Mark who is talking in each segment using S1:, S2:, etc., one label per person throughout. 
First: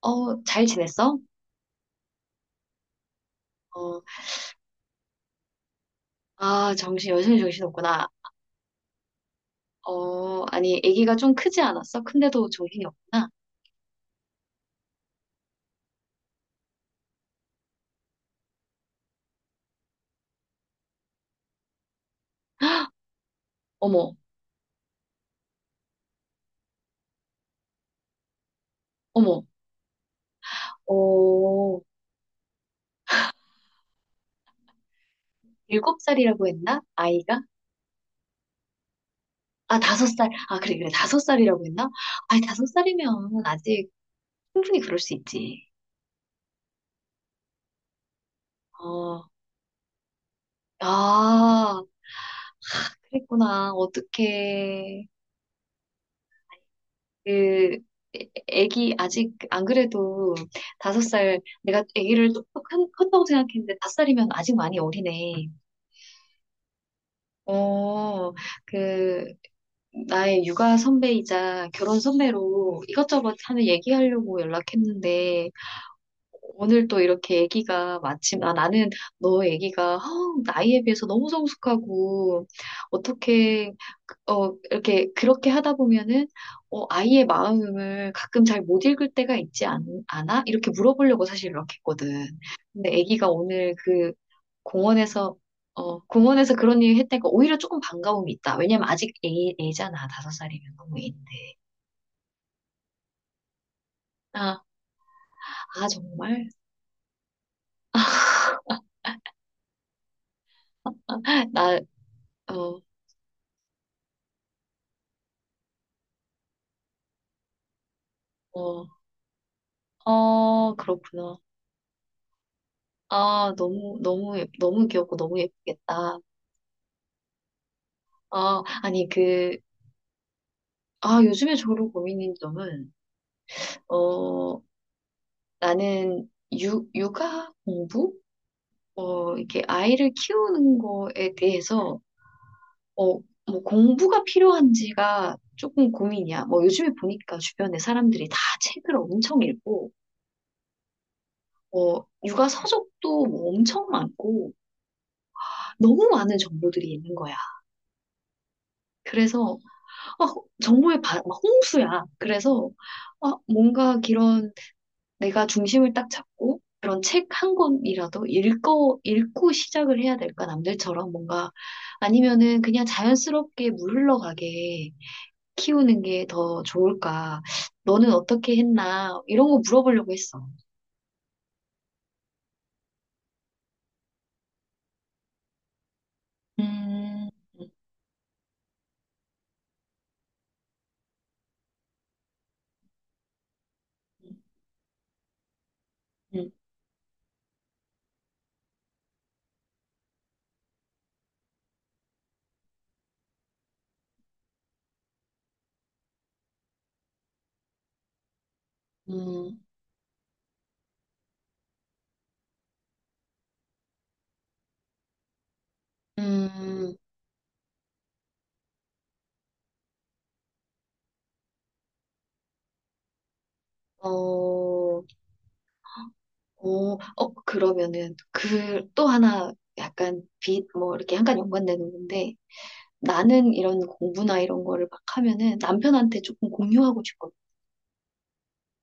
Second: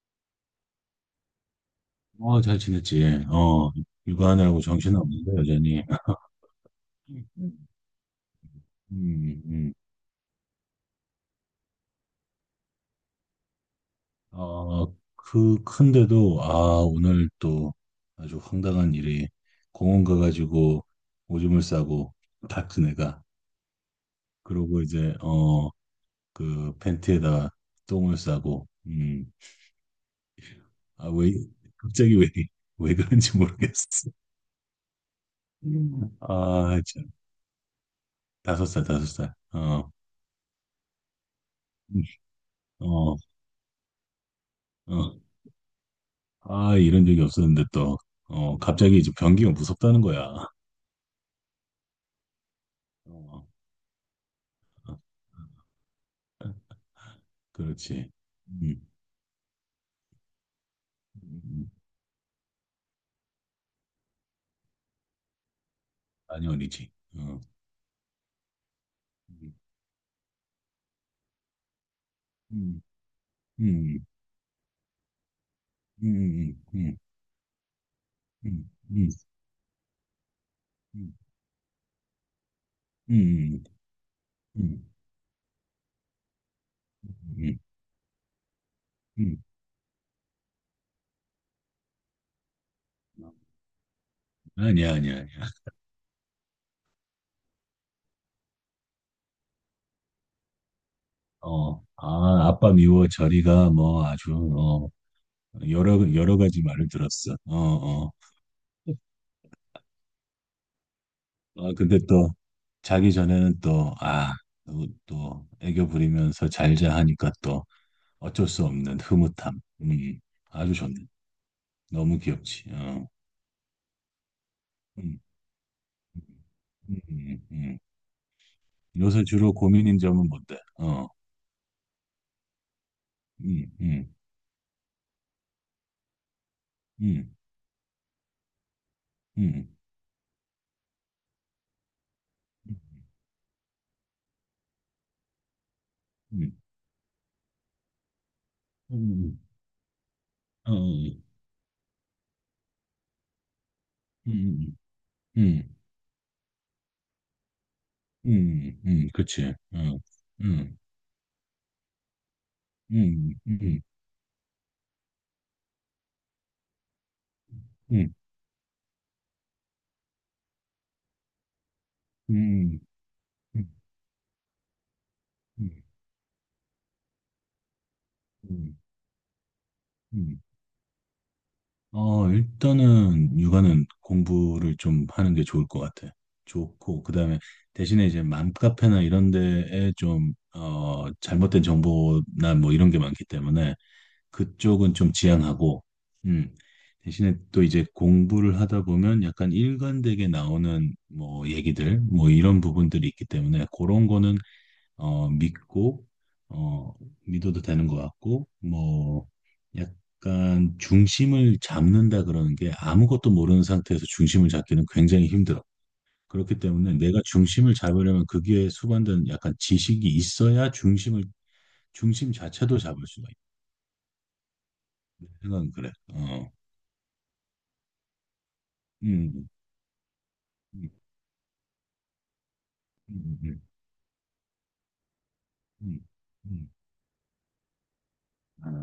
S1: 어, 잘 지냈어?
S2: 어, 잘 지냈지. 어,
S1: 어,
S2: 육아하느라고 정신없는데, 여전히.
S1: 아, 여전히 정신 없구나.
S2: 음, 음.
S1: 어, 아니, 아기가 좀 크지 않았어? 큰데도 정신이 없구나.
S2: 어, 그, 큰데도, 아, 오늘 또 아주 황당한 일이 공원 가가지고 오줌을 싸고, 다 큰 애가.
S1: 어머,
S2: 그러고 이제, 어, 그 팬티에다가 똥을 싸고,
S1: 어머,
S2: 아, 왜,
S1: 어,
S2: 갑자기 왜, 왜 그런지 모르겠어.
S1: 일곱
S2: 음.
S1: 살이라고
S2: 아,
S1: 했나?
S2: 참.
S1: 아이가?
S2: 다섯 살, 다섯 살.
S1: 아,
S2: 어,
S1: 5살. 아, 그래, 그래, 다섯 살이라고 했나?
S2: 음,
S1: 아니, 다섯
S2: 어,
S1: 살이면 아직 충분히 그럴 수
S2: 어.
S1: 있지.
S2: 아, 이런 적이 없었는데 또, 어, 갑자기 이제
S1: 어,
S2: 변기가 무섭다는 거야.
S1: 아,
S2: 어,
S1: 그랬구나.
S2: 어,
S1: 어떡해. 그
S2: 그렇지. 음,
S1: 애기 아직 안 그래도 5살
S2: 음, 음.
S1: 내가 애기를 컸다고 생각했는데 다섯 살이면 아직 많이 어리네.
S2: 아니, 어리지. 어.
S1: 어, 그 나의 육아 선배이자 결혼
S2: 음,
S1: 선배로 이것저것 하는
S2: 음,
S1: 얘기하려고 연락했는데
S2: 음, 음,
S1: 오늘
S2: 음,
S1: 또 이렇게 애기가 마침 아
S2: 음,
S1: 나는
S2: 음,
S1: 너 애기가 허, 나이에 비해서
S2: 음,
S1: 너무 성숙하고
S2: 음,
S1: 어떻게 어,
S2: 음, 음, 음.
S1: 이렇게, 그렇게 하다 보면은, 어, 아이의
S2: 음,
S1: 마음을 가끔 잘 못 읽을
S2: 음,
S1: 때가
S2: 음.
S1: 있지 않, 아 이렇게 물어보려고 사실 이렇게 했거든. 근데 아기가 오늘 그
S2: 아니야, 아니야,
S1: 공원에서,
S2: 아니야.
S1: 공원에서 그런 일 했다니까 오히려 조금 반가움이 있다. 왜냐면 아직 애잖아. 다섯 살이면 너무 애인데.
S2: 어, 아, 아빠 미워 저리가 뭐 아주,
S1: 아,
S2: 어,
S1: 아,
S2: 여러
S1: 정말?
S2: 가지 말을 들었어. 어, 어. 아,
S1: 나,
S2: 근데 또
S1: 어,
S2: 자기 전에는 또, 아, 또, 또 애교 부리면서 잘자 하니까 또 어쩔 수
S1: 어,
S2: 없는 흐뭇함.
S1: 어,
S2: 아주 좋네.
S1: 그렇구나.
S2: 너무 귀엽지. 어.
S1: 아, 너무, 너무, 너무 귀엽고
S2: 음,
S1: 너무 예쁘겠다.
S2: 음, 음.
S1: 아, 아니,
S2: 요새 주로
S1: 그,
S2: 고민인 점은 뭔데? 어,
S1: 아, 요즘에 저로 고민인 점은,
S2: 음, 음,
S1: 어, 나는 육,
S2: 음,
S1: 육아 공부? 어, 이렇게
S2: 음,
S1: 아이를 키우는 거에 대해서, 어, 뭐 공부가 필요한지가 조금 고민이야.
S2: 음,
S1: 뭐 요즘에 보니까 주변에 사람들이 다
S2: 음,
S1: 책을
S2: 음, 음,
S1: 엄청 읽고,
S2: 어,
S1: 어, 육아 서적도 뭐 엄청 많고,
S2: 음, 음,
S1: 너무 많은 정보들이 있는 거야.
S2: 그치.
S1: 그래서,
S2: 어,
S1: 아,
S2: 음,
S1: 정보의 막 홍수야. 그래서,
S2: 음,
S1: 아,
S2: 음, 음,
S1: 뭔가 내가 중심을 딱 잡고 그런 책 한
S2: 음,
S1: 권이라도 읽고 시작을 해야 될까? 남들처럼 뭔가 아니면은
S2: 음,
S1: 그냥 자연스럽게
S2: 음,
S1: 물 흘러가게
S2: 음,
S1: 키우는 게 더 좋을까? 너는 어떻게
S2: 음,
S1: 했나? 이런 거 물어보려고 했어.
S2: 음, 어, 일단은 육아는 공부를 좀 하는 게 좋을 것 같아. 좋고, 그
S1: 음,
S2: 다음에 대신에 이제 맘카페나 이런 데에 좀, 어, 잘못된 정보나 뭐 이런 게 많기 때문에 그쪽은 좀 지양하고,
S1: 음,
S2: 음, 대신에 또 이제 공부를 하다 보면 약간 일관되게 나오는 뭐 얘기들, 뭐 이런 부분들이 있기 때문에 그런 거는 어, 믿고, 어, 믿어도 되는 것 같고, 뭐,
S1: 음,
S2: 약간 중심을 잡는다 그러는 게 아무것도 모르는 상태에서 중심을 잡기는 굉장히 힘들어. 그렇기 때문에
S1: 음,
S2: 내가 중심을 잡으려면 그게 수반된 약간 지식이 있어야 중심 자체도 잡을 수가 있다.
S1: 어,
S2: 생각은 그래. 어,
S1: 오, 어, 그러면은 그 또
S2: 음,
S1: 하나 약간 빛,
S2: 음, 음,
S1: 뭐 이렇게 약간 연관되는 건데 나는
S2: 음,
S1: 이런 공부나 이런 거를 막 하면은
S2: 음,
S1: 남편한테 조금
S2: 음. 음.
S1: 공유하고 싶거든.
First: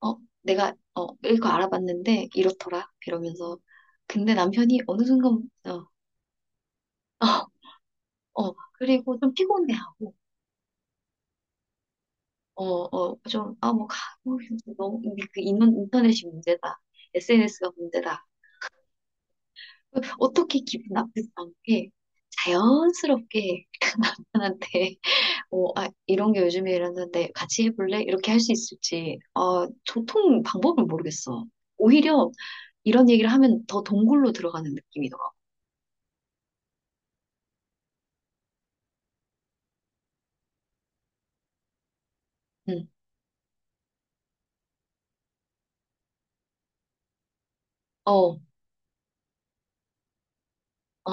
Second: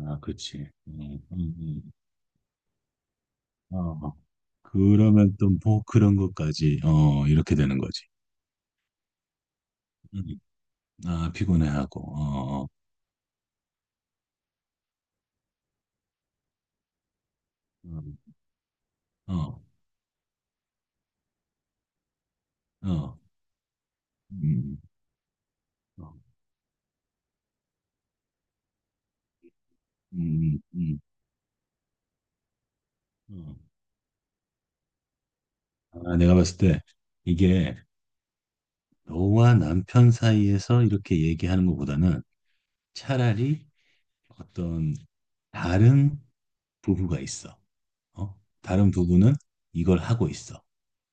S1: 어,
S2: 그렇지.
S1: 내가, 어, 이거 알아봤는데 이렇더라. 이러면서.
S2: 어,
S1: 근데 남편이 어느
S2: 그러면
S1: 순간,
S2: 또 뭐
S1: 어,
S2: 그런 것까지, 어, 이렇게
S1: 어,
S2: 되는 거지.
S1: 어, 그리고 좀 피곤해하고,
S2: 음. 아, 피곤해하고,
S1: 어,
S2: 어
S1: 어, 좀, 아, 뭐, 가, 뭐, 너무, 이게 그 인터넷이 문제다. SNS가
S2: 어,
S1: 문제다.
S2: 어,
S1: 어떻게 기분 나쁘지 않게
S2: 어, 어,
S1: 자연스럽게
S2: 음,
S1: 남편한테 뭐, 아,
S2: 어,
S1: 이런 게 요즘에 이랬는데 같이 해볼래? 이렇게 할 수 있을지, 어 도통
S2: 음,
S1: 방법을
S2: 음.
S1: 모르겠어. 오히려 이런 얘기를
S2: 음,
S1: 하면 더 동굴로 들어가는 느낌이더라고.
S2: 어 아, 내가 봤을 때 이게 너와 남편 사이에서 이렇게 얘기하는 것보다는
S1: 응.
S2: 차라리 어떤 다른 부부가 있어.
S1: 어,
S2: 어?
S1: 어,
S2: 다른 부부는 이걸 하고 있어.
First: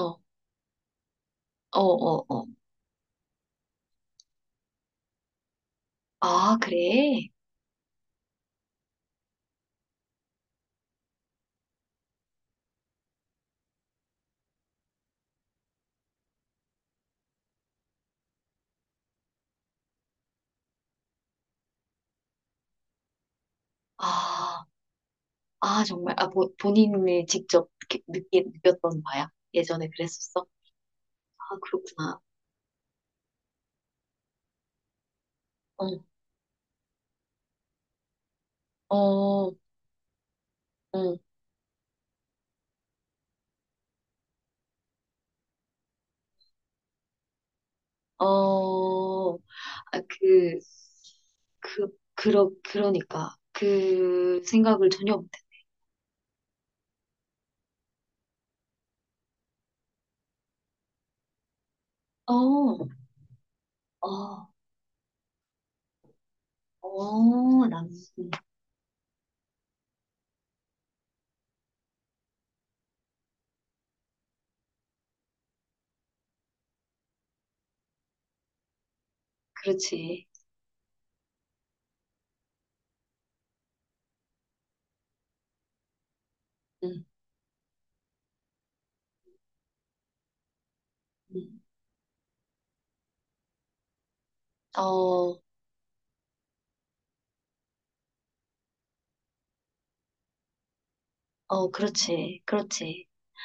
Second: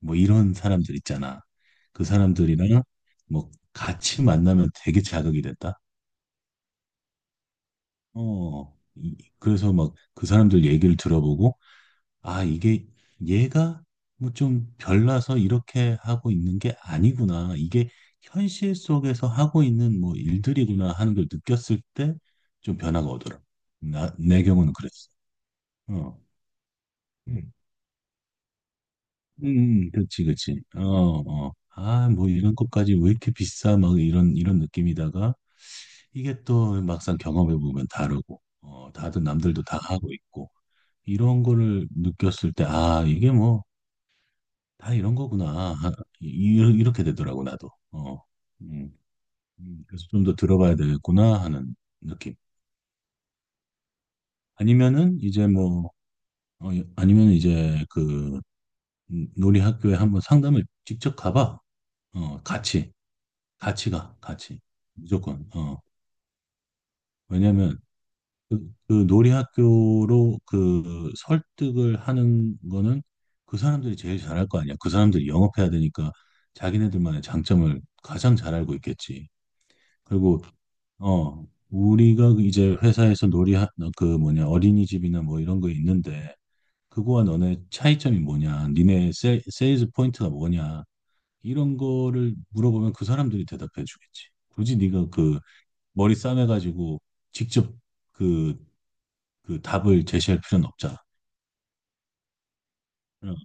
S2: 뭐 이런 사람들 있잖아.
S1: 어,
S2: 그
S1: 어.
S2: 사람들이랑 뭐 같이 만나면 되게 자극이 됐다.
S1: 아, 그래?
S2: 어. 그래서 막 그 사람들 얘기를 들어보고 아, 이게 얘가 뭐 좀 별나서 이렇게 하고 있는 게 아니구나. 이게 현실 속에서 하고 있는 뭐 일들이구나 하는 걸 느꼈을 때 좀 변화가 오더라. 내
S1: 아,
S2: 경우는 그랬어.
S1: 아, 정말.
S2: 어.
S1: 아, 뭐, 본인이
S2: 음,
S1: 직접 이렇게 느꼈던 바야? 예전에
S2: 그렇지,
S1: 그랬었어?
S2: 그렇지. 어,
S1: 아,
S2: 어. 아,
S1: 그렇구나.
S2: 뭐 이런 것까지 왜 이렇게 비싸? 막 이런 느낌이다가
S1: 어,
S2: 이게 또 막상 경험해 보면 다르고, 어, 다들
S1: 어,
S2: 남들도 다 하고 있고
S1: 응,
S2: 이런 거를 느꼈을 때, 아, 이게 뭐 다 이런 거구나. 아, 이렇게 되더라고, 나도. 어. 음,
S1: 어. 아,
S2: 그래서 좀 더 들어봐야 되겠구나 하는
S1: 그,
S2: 느낌.
S1: 그러니까. 그 생각을
S2: 아니면은
S1: 전혀
S2: 이제 뭐, 어, 아니면 이제 그 놀이 학교에 한번 상담을 직접 가봐. 어,
S1: 못했어.
S2: 같이. 같이 가.
S1: 어,
S2: 같이. 무조건. 어.
S1: 어,
S2: 왜냐면
S1: 음,
S2: 그, 그 놀이 학교로 그 설득을 하는 거는 그 사람들이 제일 잘할 거 아니야. 그 사람들이 영업해야 되니까 자기네들만의 장점을 가장 잘 알고 있겠지.
S1: 그렇지.
S2: 그리고 어 우리가 그 이제 회사에서 놀이 그 뭐냐 어린이집이나 뭐 이런 거 있는데
S1: 응,
S2: 그거와 너네 차이점이 뭐냐 니네 세일즈 포인트가 뭐냐
S1: 응.
S2: 이런 거를 물어보면 그 사람들이 대답해 주겠지 굳이 네가 그
S1: 어,
S2: 머리 싸매가지고 직접 그 그 답을 제시할 필요는 없잖아.
S1: 어, 그렇지. 그렇지.
S2: 응,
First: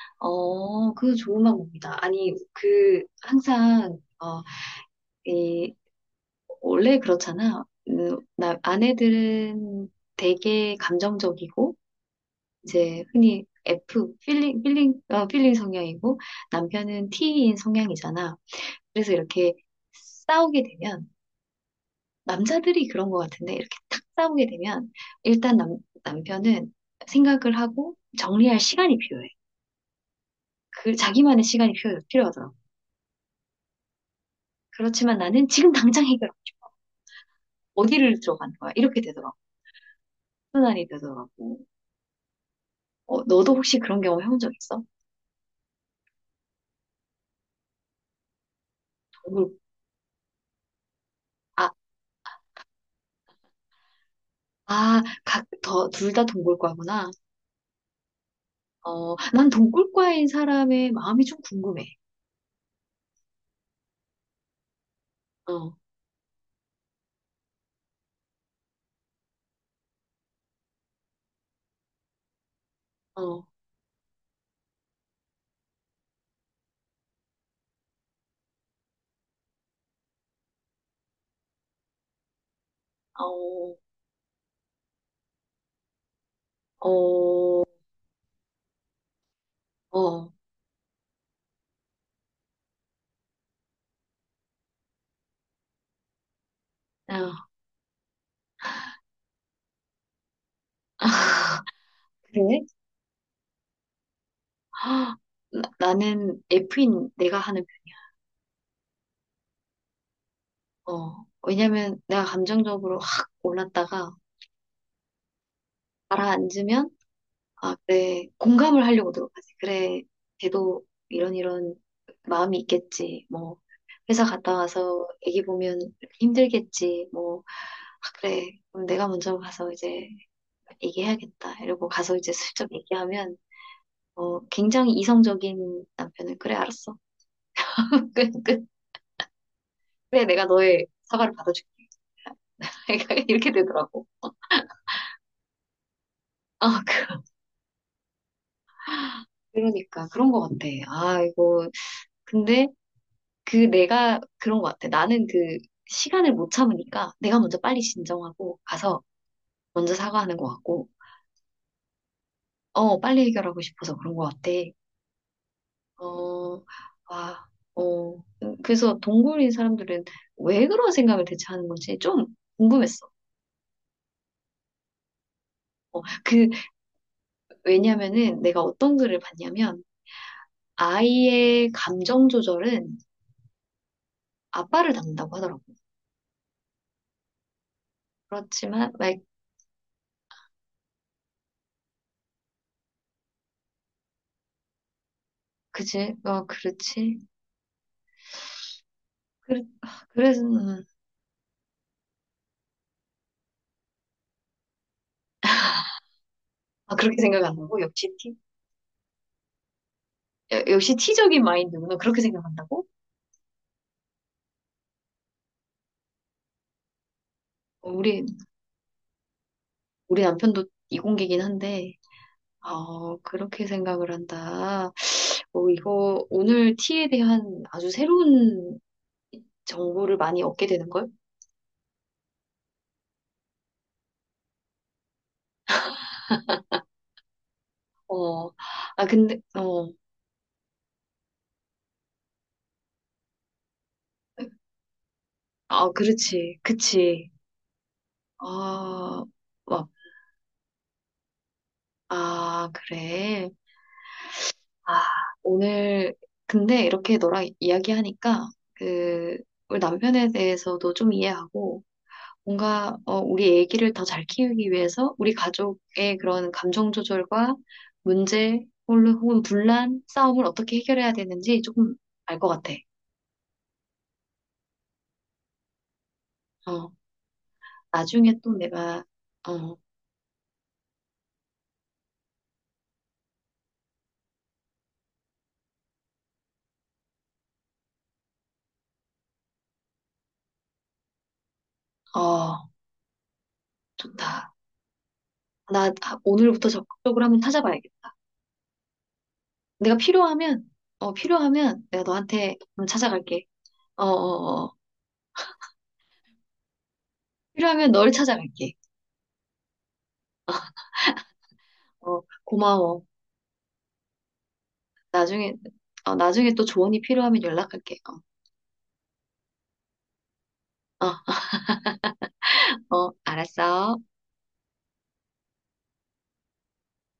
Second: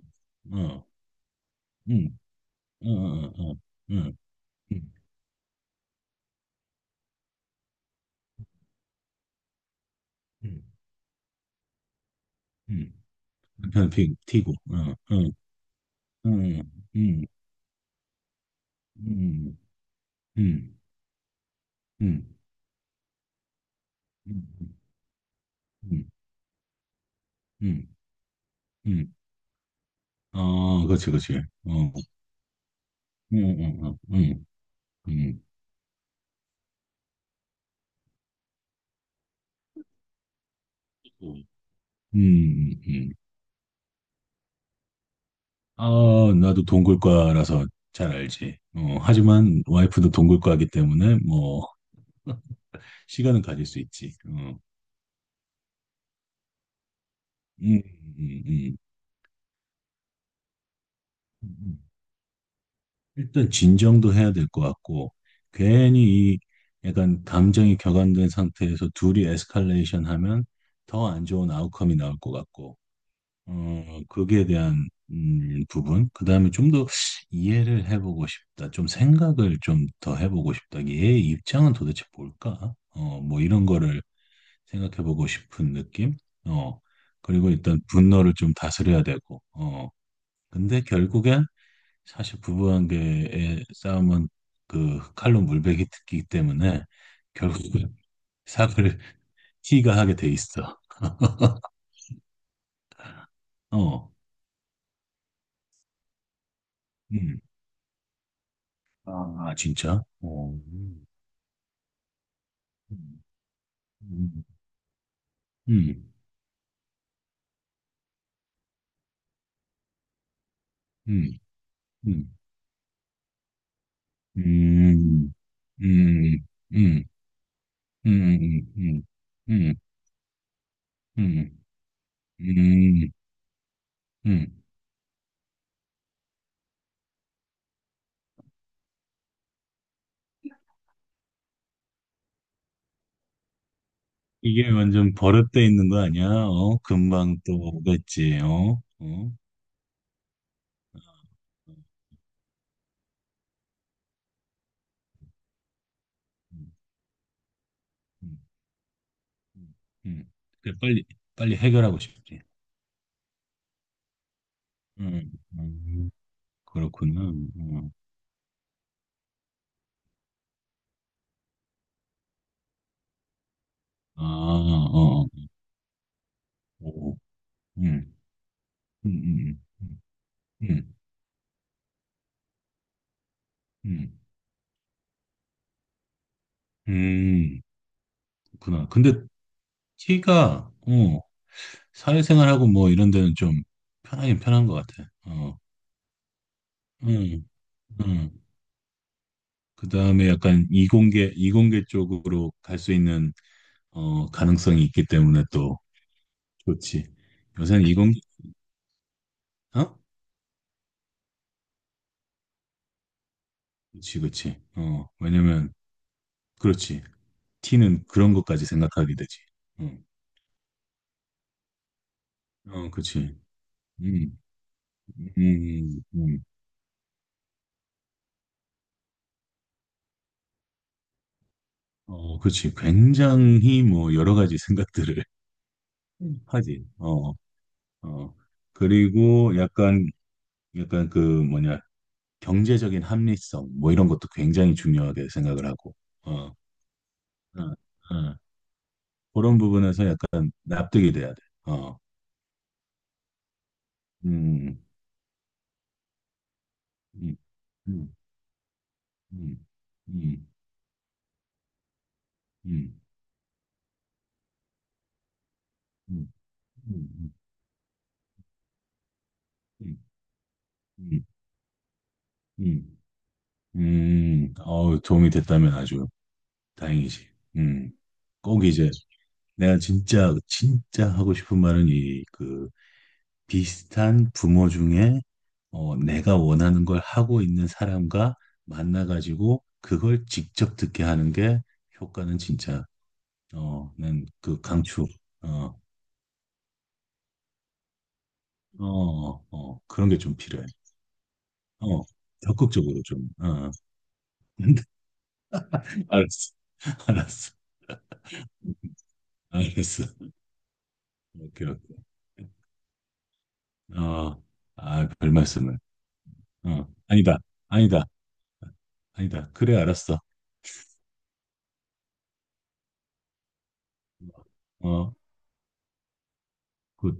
S2: 응,
S1: 어, 그 좋은 방법이다.
S2: 응,
S1: 아니,
S2: 응,
S1: 그,
S2: 응, 응,
S1: 항상,
S2: 응,
S1: 어,
S2: 응,
S1: 이, 원래 그렇잖아. 나, 아내들은
S2: 응,
S1: 되게 감정적이고,
S2: 응.
S1: 이제 흔히
S2: 남편
S1: F,
S2: 피 튀고 응, 응,
S1: 필링 성향이고,
S2: 응, 응,
S1: 남편은
S2: 응,
S1: T인 성향이잖아. 그래서 이렇게
S2: 응,
S1: 싸우게
S2: 응.
S1: 되면,
S2: 응.
S1: 남자들이 그런 것 같은데 이렇게 탁 싸우게
S2: 음, 음,
S1: 되면 일단 남,
S2: 음,
S1: 남편은 생각을
S2: 음.
S1: 하고 정리할 시간이
S2: 음.
S1: 필요해.
S2: 아,
S1: 그
S2: 그렇지, 그렇지. 어,
S1: 자기만의 시간이
S2: 음,
S1: 필요하더라고.
S2: 음, 음, 음,
S1: 그렇지만
S2: 음,
S1: 나는 지금 당장 해결하고 싶어. 어디를 들어가는 거야? 이렇게 되더라고. 순환이
S2: 음.
S1: 되더라고.
S2: 음, 음.
S1: 어, 너도 혹시 그런 경험 해본 적 있어?
S2: 아, 나도 동굴과라서 잘 알지. 어,
S1: 동굴,
S2: 하지만 와이프도 동굴과이기 때문에 뭐
S1: 아,
S2: 시간은 가질 수 있지. 어,
S1: 아, 각, 더, 둘 다 동굴과구나.
S2: 음, 음,
S1: 어, 난 동굴과인 사람의 마음이 좀
S2: 음.
S1: 궁금해.
S2: 일단 진정도 해야 될 것 같고
S1: 어,
S2: 괜히 이 약간 감정이 격앙된 상태에서 둘이 에스컬레이션 하면 더 안 좋은 아웃컴이 나올 것 같고.
S1: 어,
S2: 어, 거기에 대한 부분. 그 다음에 좀 더 이해를 해보고 싶다. 좀 생각을 좀 더 해보고 싶다. 얘의 입장은 도대체 뭘까? 어, 뭐 이런
S1: 어,
S2: 거를 생각해보고 싶은 느낌? 어, 그리고
S1: 어,
S2: 일단 분노를 좀 다스려야 되고. 어,
S1: 어,
S2: 근데 결국엔 사실 부부관계의 싸움은 그 칼로 물베기 듣기 때문에
S1: 어.
S2: 결국은 삭을 티가 하게 돼 있어.
S1: 그래?
S2: 어,
S1: 아, 나는 F인 내가
S2: 음.
S1: 하는 편이야.
S2: 아, 진짜? 어.
S1: 어, 왜냐면 내가 감정적으로
S2: 음.
S1: 확 올랐다가
S2: 음, 음,
S1: 가라앉으면, 아, 그래, 공감을 하려고 들어가지. 그래, 걔도 이런
S2: 음,
S1: 이런
S2: 음,
S1: 마음이 있겠지. 뭐, 회사 갔다 와서
S2: 음,
S1: 애기 보면
S2: 음, 음,
S1: 힘들겠지. 뭐, 아, 그래,
S2: 음,
S1: 그럼
S2: 음,
S1: 내가 먼저 가서
S2: 음,
S1: 이제
S2: 음,
S1: 얘기해야겠다. 이러고 가서 이제 슬쩍
S2: 음,
S1: 얘기하면, 어,
S2: 음.
S1: 굉장히 이성적인 남편은, 그래, 알았어. 끝, 끝. 그래, 내가 너의 사과를 받아줄게. 그러니까 이렇게 되더라고.
S2: 이게 완전 버릇돼 있는 거 아니야? 어?
S1: 아,
S2: 금방 또 오겠지, 어? 어?
S1: 그러니까 그런 것 같아. 아, 이거 근데 그 내가 그런 것 같아. 나는 그 시간을 못
S2: 음,
S1: 참으니까 내가 먼저 빨리
S2: 음,
S1: 진정하고 가서 먼저
S2: 음.
S1: 사과하는 것
S2: 그래,
S1: 같고,
S2: 빨리, 빨리 해결하고 싶지.
S1: 어, 빨리 해결하고 싶어서 그런 것 같아.
S2: 음, 음,
S1: 어,
S2: 그렇구나.
S1: 아,
S2: 어.
S1: 어. 그래서 동굴인 사람들은 왜 그런 생각을 대체 하는 건지 좀 궁금했어.
S2: 아, 어, 어.
S1: 어, 그
S2: 오, 음, 음,
S1: 왜냐면은 내가 어떤 글을
S2: 음,
S1: 봤냐면
S2: 음, 음,
S1: 아이의 감정 조절은
S2: 음,
S1: 아빠를 닮는다고 하더라고.
S2: 음, 그렇구나.
S1: 그렇지만,
S2: 근데 키가, 어, 사회생활하고 뭐 이런 데는 좀 편하긴 편한 것 같아. 어,
S1: 그치? 어, 그렇지.
S2: 음, 음.
S1: 그래,
S2: 그
S1: 아,
S2: 다음에
S1: 그래서,
S2: 약간 이공계 쪽으로 갈 수 있는, 어, 가능성이 있기 때문에 또
S1: 아,
S2: 좋지.
S1: 그렇게 생각 안 하고,
S2: 요새는
S1: 역시
S2: 이공계,
S1: 티,
S2: 어?
S1: 야, 역시 티적인 마인드구나. 그렇게 생각한다고?
S2: 그렇지그지 어, 왜냐면, 그렇지.
S1: 어,
S2: T는
S1: 우리,
S2: 그런 것까지 생각하게 되지. 응.
S1: 우리 남편도 이공계긴 한데,
S2: 어, 그
S1: 어,
S2: 지
S1: 그렇게 생각을
S2: 음,
S1: 한다. 어,
S2: 음,
S1: 이거,
S2: 음.
S1: 오늘 티에 대한 아주 새로운 정보를 많이 얻게 되는걸?
S2: 어, 그지 굉장히 뭐 여러 가지 생각들을 하지. 어, 어,
S1: 어, 아, 근데,
S2: 그리고
S1: 어,
S2: 약간, 약간 그 뭐냐, 경제적인 합리성, 뭐 이런 것도 굉장히 중요하게 생각을
S1: 아,
S2: 하고, 어,
S1: 그렇지. 그치.
S2: 어, 어,
S1: 아,
S2: 그런
S1: 막,
S2: 부분에서 약간 납득이 돼야 돼. 어,
S1: 아, 그래.
S2: 음,
S1: 아, 오늘, 근데 이렇게
S2: 음,
S1: 너랑
S2: 음,
S1: 이야기하니까, 그,
S2: 음,
S1: 우리 남편에
S2: 음,
S1: 대해서도 좀 이해하고, 뭔가,
S2: 음,
S1: 어, 우리 애기를 더 잘 키우기 위해서, 우리 가족의
S2: 음,
S1: 그런 감정
S2: 음,
S1: 조절과 문제, 혹은
S2: 음,
S1: 분란, 싸움을 어떻게 해결해야
S2: 음,
S1: 되는지 조금 알 것 같아.
S2: 음, 어 도움이 됐다면 아주
S1: 어,
S2: 다행이지. 음,
S1: 나중에 또
S2: 꼭 이제
S1: 내가, 어,
S2: 내가 진짜, 진짜 하고 싶은 말은 이그 비슷한 부모 중에 어, 내가 원하는 걸 하고 있는 사람과 만나가지고 그걸 직접 듣게 하는 게 효과는
S1: 어,
S2: 진짜 어,
S1: 좋다.
S2: 난그 강추. 어,
S1: 나 아, 오늘부터 적극적으로 한번 찾아봐야겠다.
S2: 어, 어,
S1: 내가
S2: 그런 게 좀
S1: 필요하면,
S2: 필요해.
S1: 어, 필요하면
S2: 어,
S1: 내가 너한테 한번
S2: 적극적으로 좀.
S1: 찾아갈게.
S2: 어.
S1: 어, 어, 어.
S2: 알았어, 알았어,
S1: 필요하면 너를 찾아갈게.
S2: 알았어. 오케이, 오케이.
S1: 어, 고마워.
S2: 어, 아, 별
S1: 나중에,
S2: 말씀을.
S1: 어, 나중에 또
S2: 어,
S1: 조언이
S2: 아니다,
S1: 필요하면 연락할게.
S2: 아니다,
S1: 어,
S2: 아니다. 그래, 알았어.
S1: 어, 어, 알았어.
S2: 어, 굿.